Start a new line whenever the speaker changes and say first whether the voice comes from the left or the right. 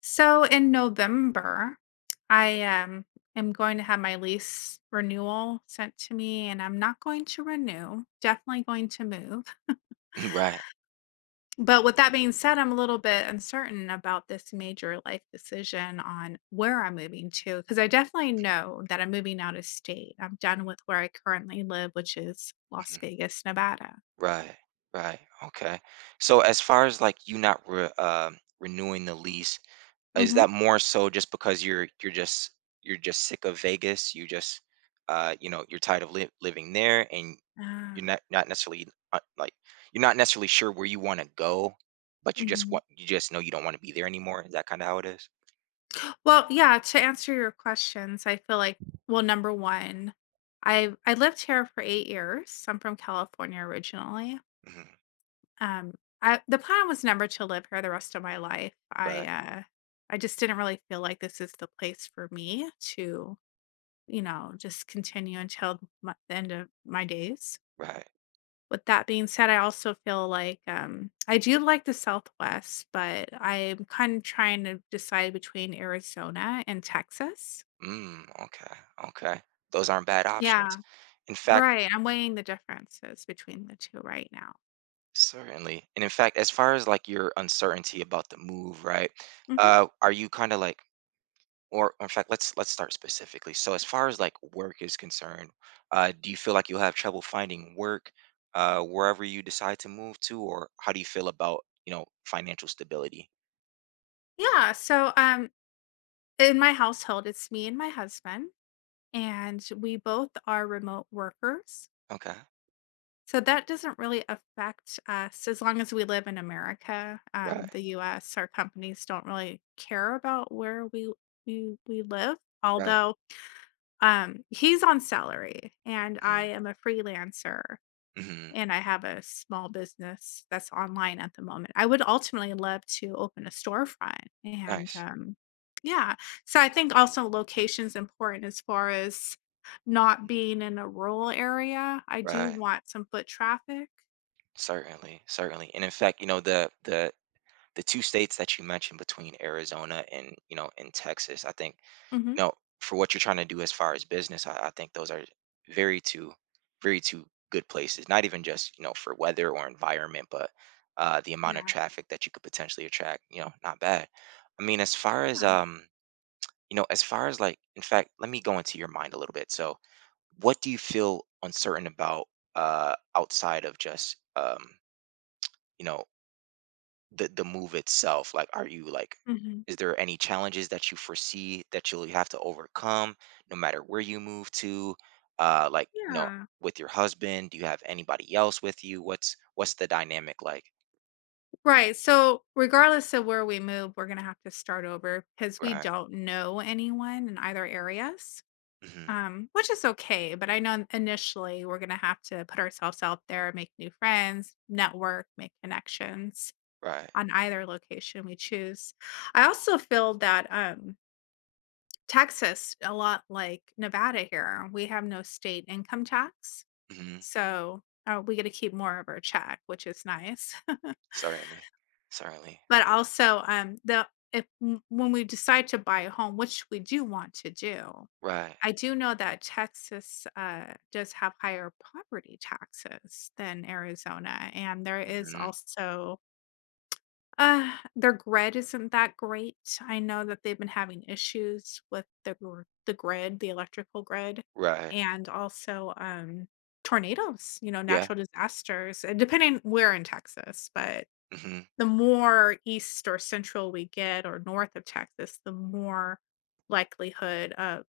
left: So in November, I am going to have my lease renewal sent to me and I'm not going to renew, definitely going to move.
right: Mhm. Right.
left: But with that being said, I'm a little bit uncertain about this major life decision on where I'm moving to because I definitely know that I'm moving out of state. I'm done with where I currently live, which is Las
right: Mhm.
left: Vegas, Nevada.
right: Right. Right. Okay. So as far as like you not re renewing the lease, is
left: hmm
right: that more so just because you're just you're just sick of Vegas? You just you know, you're tired of li living there and you're
left: Ah,
right: not necessarily like you're not necessarily sure where you want to go, but
left: mhm.
right: you just know you don't want to be there anymore. Is that kind of how it is?
left: Well, yeah, to answer your questions, I feel like number 1, I lived here for 8 years. I'm from California originally.
right: Mhm.
left: Um, I the plan was never to live here the rest of my life.
right: Right.
left: I just didn't really feel like this is the place for me to, you know, just continue until my the end of my days.
right: Right.
left: With that being said, I also feel like, I do like the Southwest, but I'm kind of trying to decide between Arizona and Texas.
right: Mm, okay. Okay. Those aren't bad options.
left: Yeah.
right: In fact,
left: Right, I'm weighing the differences between the 2 right now.
right: certainly. And in fact, as far as like your uncertainty about the move, right?
left: Mhm.
right: Are you kind of like, or in fact, let's start specifically. So as far as like work is concerned, do you feel like you'll have trouble finding work wherever you decide to move to, or how do you feel about, you know, financial stability?
left: Yeah, so, in my household, it's me and my husband, and we both are remote workers,
right: Okay.
left: so that doesn't really affect us as long as we live in America,
right: Right.
left: the US. Our companies don't really care about where we we live,
right: Right.
left: although, he's on salary and I
right: Hmm.
left: am a freelancer.
right: Hmm.
left: And I have a small business that's online at the moment. I would ultimately love to open a storefront and,
right: Nice.
left: yeah. So I think also location's important as far as not
right: Mm.
left: being in a rural area. I do
right: Right.
left: want some foot traffic.
right: Certainly. Certainly. And in fact, you know, the the two states that you mentioned between Arizona and, you know, and Texas, I think
left: Mhm.
right: no, for what you're trying to do as far as business, I think those are very two, very two good places. Not even just you know for weather or environment, but the amount of
left: Yeah.
right: traffic that you could potentially attract. You know, not bad. I mean, as far as
left: Yeah.
right: you know, as far as like, in fact, let me go into your mind a little bit. So, what do you feel uncertain about outside of just you know the move itself, like are you like
left: Mhm.
right: is there any challenges that you foresee that you'll have to overcome no matter where you move to, like
left: Yeah.
right: with your husband, do you have anybody else with you? What's the dynamic like?
left: Right. So regardless of where we move, we're gonna have to start over because we
right: Right.
left: don't know anyone in either areas.
right: Hmm.
left: Which is okay, but I know initially we're gonna have to put ourselves out there, make new friends, network, make connections
right: Right.
left: on either location we choose. I also feel that Texas, a lot like Nevada here, we have no state income tax,
right: Hmm.
left: so we get to keep more of our check, which is nice.
right: Certainly. Certainly.
left: But also, the if when we decide to buy a home, which we do want to do.
right: Right.
left: I do know that Texas does have higher property taxes than Arizona, and there is
right: Hmm.
left: also their grid isn't that great. I know that they've been having issues with the grid, the electrical grid,
right: Right.
left: and also tornadoes. You know,
right: Yeah.
left: natural disasters, and depending where in Texas, but
right: Hmm.
left: the more east or central we get or north of Texas, the more likelihood of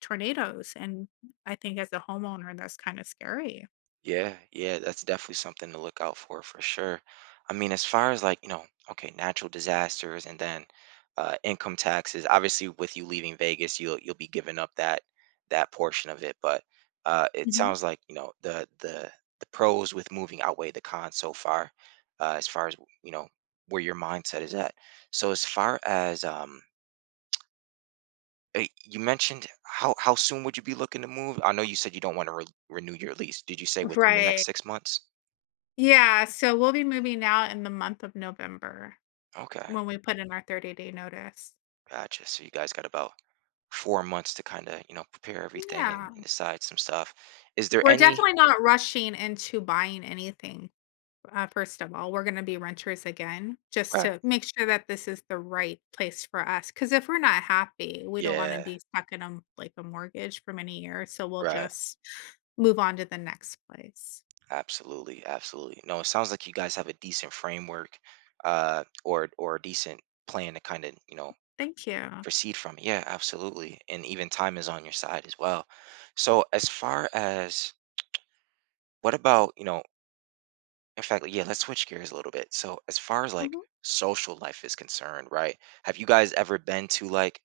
left: tornadoes. And I think as a homeowner, that's kind of scary.
right: Yeah, yeah, that's definitely something to look out for sure. I mean, as far as like, you know, okay, natural disasters and then income taxes. Obviously, with you leaving Vegas, you'll be giving up that that portion of it, but it
left: Mhm.
right: sounds like, you know, the pros with moving outweigh the cons so far, uh, as far as, you know, where your mindset is at. So as far as you mentioned, how soon would you be looking to move? I know you said you don't want to re renew your lease. Did you say within the
left: Right.
right: next 6 months?
left: Yeah. So we'll be moving out in the month of November
right: Okay,
left: when we put in our 30-day notice.
right: gotcha. So you guys got about 4 months to kind of, you know, prepare everything
left: Yeah.
right: and decide some stuff. Is there
left: We're
right: any?
left: definitely not rushing into buying anything. First of all, we're going to be renters again just
right: Right.
left: to make sure that this is the right place for us. Because if we're not happy, we don't want to
right: Yeah,
left: be stuck in a like a mortgage for many years. So we'll
right: right.
left: just move on to the next place.
right: Absolutely, absolutely. No, it sounds like you guys have a decent framework, or a decent plan to kind of, you know,
left: Thank you.
right: proceed from. Yeah, absolutely. And even time is on your side as well. So as far as what about, you know, in fact, yeah, let's switch gears a little bit. So as far as like
left: Mhm.
right: social life is concerned, right? Have you guys ever been to like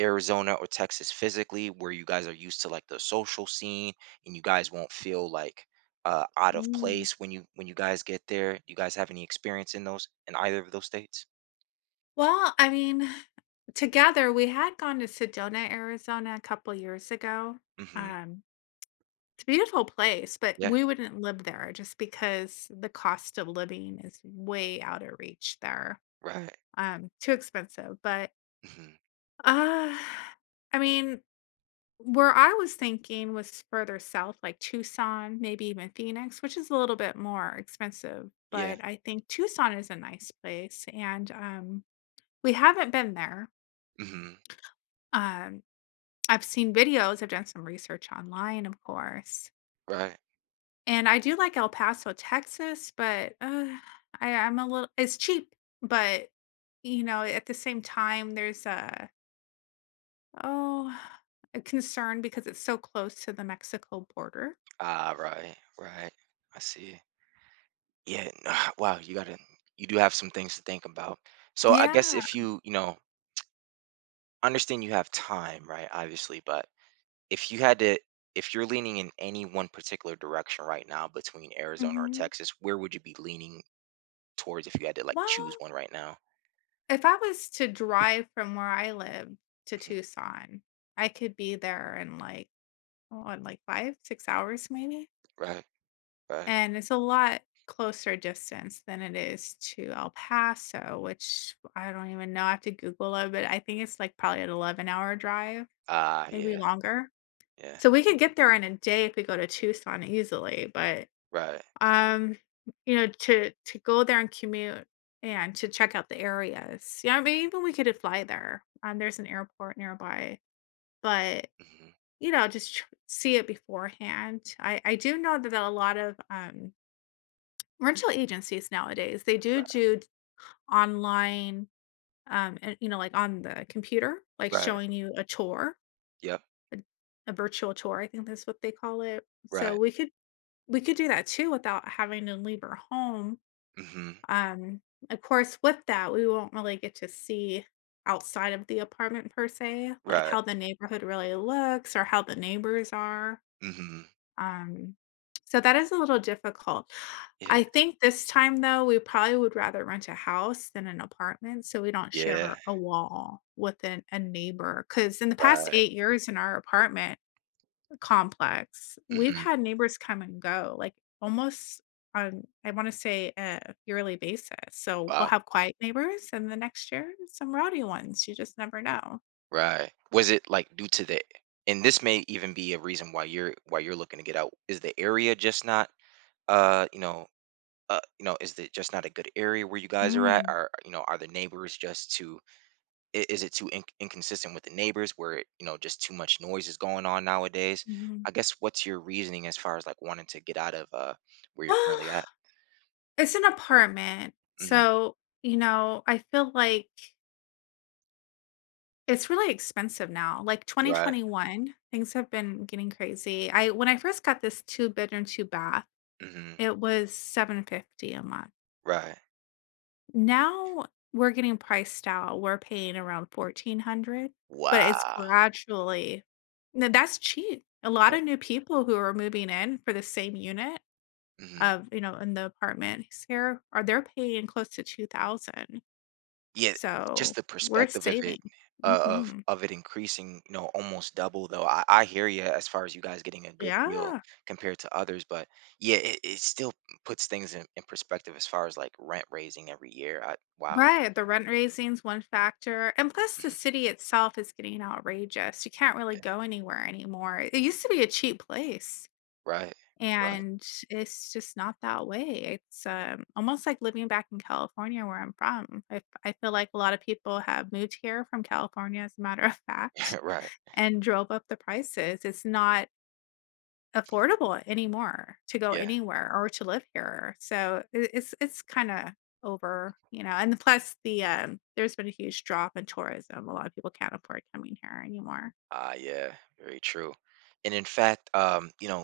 right: Arizona or Texas physically, where you guys are used to like the social scene and you guys won't feel like out of
left: Mm.
right: place when you guys get there? You guys have any experience in those in either of those states?
left: Well, I mean, together we had gone to Sedona, Arizona, a couple years ago.
right: Mm-hmm.
left: Um, it's a beautiful place, but
right: Yeah.
left: we wouldn't live there just because the cost of living is way out of reach there.
right: Right.
left: Too expensive, but,
right: Mm-hmm.
left: uh, I mean, where I was thinking was further south, like Tucson, maybe even Phoenix, which is a little bit more expensive,
right: Yeah.
left: but I think Tucson is a nice place, and, we haven't been there.
right: Mm-hmm.
left: Um, I've seen videos, I've done some research online, of course,
right: Right.
left: and I do like El Paso, Texas, but, I I'm a little it's cheap, but, you know, at the same time, there's Oh, a concern because it's so close to the Mexico border.
right: Ah. Right. Right. I see. Yeah. Wow. You gotta. You do have some things to think about. So I guess
left: Yeah.
right: if you you know understand you have time, right? Obviously, but if you had to if you're leaning in any one particular direction right now between Arizona or
left: Mhm.
right: Texas, where would you be leaning towards if you had to like choose
left: Well,
right: one right now?
left: if I was to drive from where I live to
right: Hmm.
left: Tucson, I could be there in like 5, 6 hours maybe.
right: Right, right.
left: And it's a lot closer distance than it is to El Paso, which I don't even know. I have to Google it, but I think it's like probably an 11-hour drive,
right: Ah,
left: maybe
right: yeah,
left: longer.
right: yeah.
left: So we could get there in a day if we go to Tucson easily, but
right: Right.
left: Um, you know, to go there and commute and to check out the areas. Yeah, I mean, even we could fly there. There's an airport nearby, but
right: Hmm.
left: you know, just see it beforehand. I do know that a lot of rental agencies nowadays they do
right: Right.
left: do d- online, and you know, like on the computer, like
right: Right.
left: showing you a tour,
right: Yep.
left: a, a virtual tour. I think that's what they call it,
right: Right.
left: so we could do that too without having to leave our home.
right: Hmm.
left: Um, of course, with that, we won't really get to see outside of the apartment per se, like
right: Right.
left: how the neighborhood really looks or how the neighbors are.
right: Hmm.
left: Um, so that is a little difficult.
right: Yeah.
left: I think this time though, we probably would rather rent a house than an apartment so we don't
right: Yeah.
left: share a wall with a neighbor. Because in the past
right: Right.
left: 8 years in our apartment complex, we've
right: Hmm.
left: had neighbors come and go, like, almost on, I wanna say, a yearly basis, so we'll
right: Wow.
left: have quiet neighbors, and the next year, some rowdy ones. You just never know.
right: Right. Was it like due to the and this may even be a reason why you're looking to get out? Is the area just not uh you know you know, is it just not a good area where you guys are at?
left: Mm,
right: Are you know, are the neighbors just too? Is it too inconsistent with the neighbors where it, you know, just too much noise is going on nowadays?
left: mhm.
right: I guess what's your reasoning as far as like wanting to get out of where you're
left: Well,
right: currently at?
left: it's an apartment,
right: Mm-hmm.
left: so, you know, I feel like it's really expensive now. Like,
right: Right.
left: 2021, things have been getting crazy. I When I first got this two-bedroom, two-bath,
right: Mm-hmm.
left: it was 750 a month.
right: Right.
left: Now we're getting priced out. We're paying around 1,400, but it's
right: Wow.
left: gradually— no, that's cheap. A lot
right: Yeah.
left: of new people who are moving in for the same unit
right: Hmm.
left: of, you know, in the apartments here are, they're paying close to 2,000.
right: Yeah,
left: So,
right: just the
left: we're
right: perspective of it,
left: saving. Mhm.
right: of it increasing, you know, almost double though. I hear you as far as you guys getting a good deal
left: Yeah.
right: compared to others, but yeah, it still puts things in perspective as far as like rent raising every year. I wow.
left: Right, the rent raising's one factor, and plus the
right: Mhm.
left: city itself is getting outrageous. You can't really
right: Yeah.
left: go anywhere anymore. It used to be a cheap place.
right: Right. Right.
left: And it's just not that way. It's almost like living back in California where I'm from. I feel like a lot of people have moved here from California, as a matter of fact,
right: right.
left: and drove up the prices. It's not affordable anymore to go
right: Yeah.
left: anywhere or to live here. So it's kind of over, you know. And plus the there's been a huge drop in tourism. A lot of people can't afford coming here anymore.
right: Ah, yeah, very true. And in fact, you know,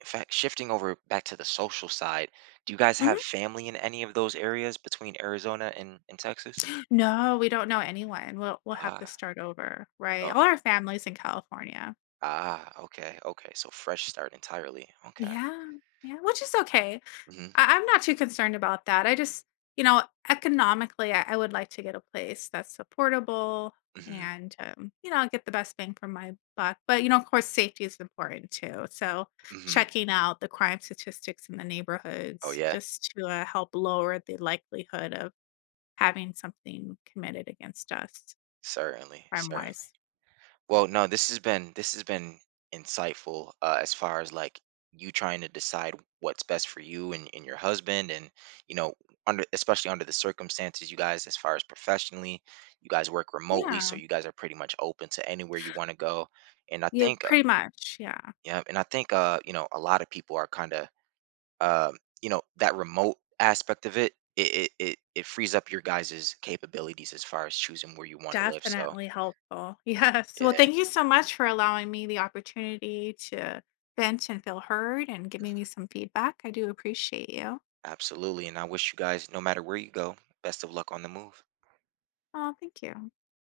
right: in fact, shifting over back to the social side, do you guys have family in any of those areas between Arizona and Texas?
left: No, we don't know anyone. We'll have to
right: Ah.
left: start over, right? All our families in California.
right: Ah, okay, okay. So fresh start entirely. Okay.
left: Yeah, yeah, which is okay.
right: Mhm.
left: I'm not too concerned about that. I just, you know, economically, I would like to get a place that's supportable
right: Mhm.
left: and, you know, get the best bang for my buck. But, you know, of course, safety is important too. So
right: Mhm.
left: checking out the crime statistics in the
right: Oh
left: neighborhoods
right: yeah.
left: just to help lower the likelihood of having something committed against us
right: Certainly.
left: crime
right: Certainly.
left: wise.
right: Well, no, this has been insightful, as far as like you trying to decide what's best for you and your husband and you know under especially under the circumstances, you guys, as far as professionally, you guys work remotely, so
left: Yeah.
right: you guys are pretty much open to anywhere you want to go, and I
left: Yeah,
right: think
left: pretty much, yeah.
right: uh, you know, a lot of people are kind of you know, that remote aspect of it, it frees up your guys' capabilities as far as choosing where you want to live. So
left: Definitely helpful. Yes. Well,
right: yeah,
left: thank you so much for allowing me the opportunity to vent and feel heard and giving me some feedback. I do appreciate you.
right: absolutely. And I wish you guys, no matter where you go, best of luck on the move.
left: Oh, thank you.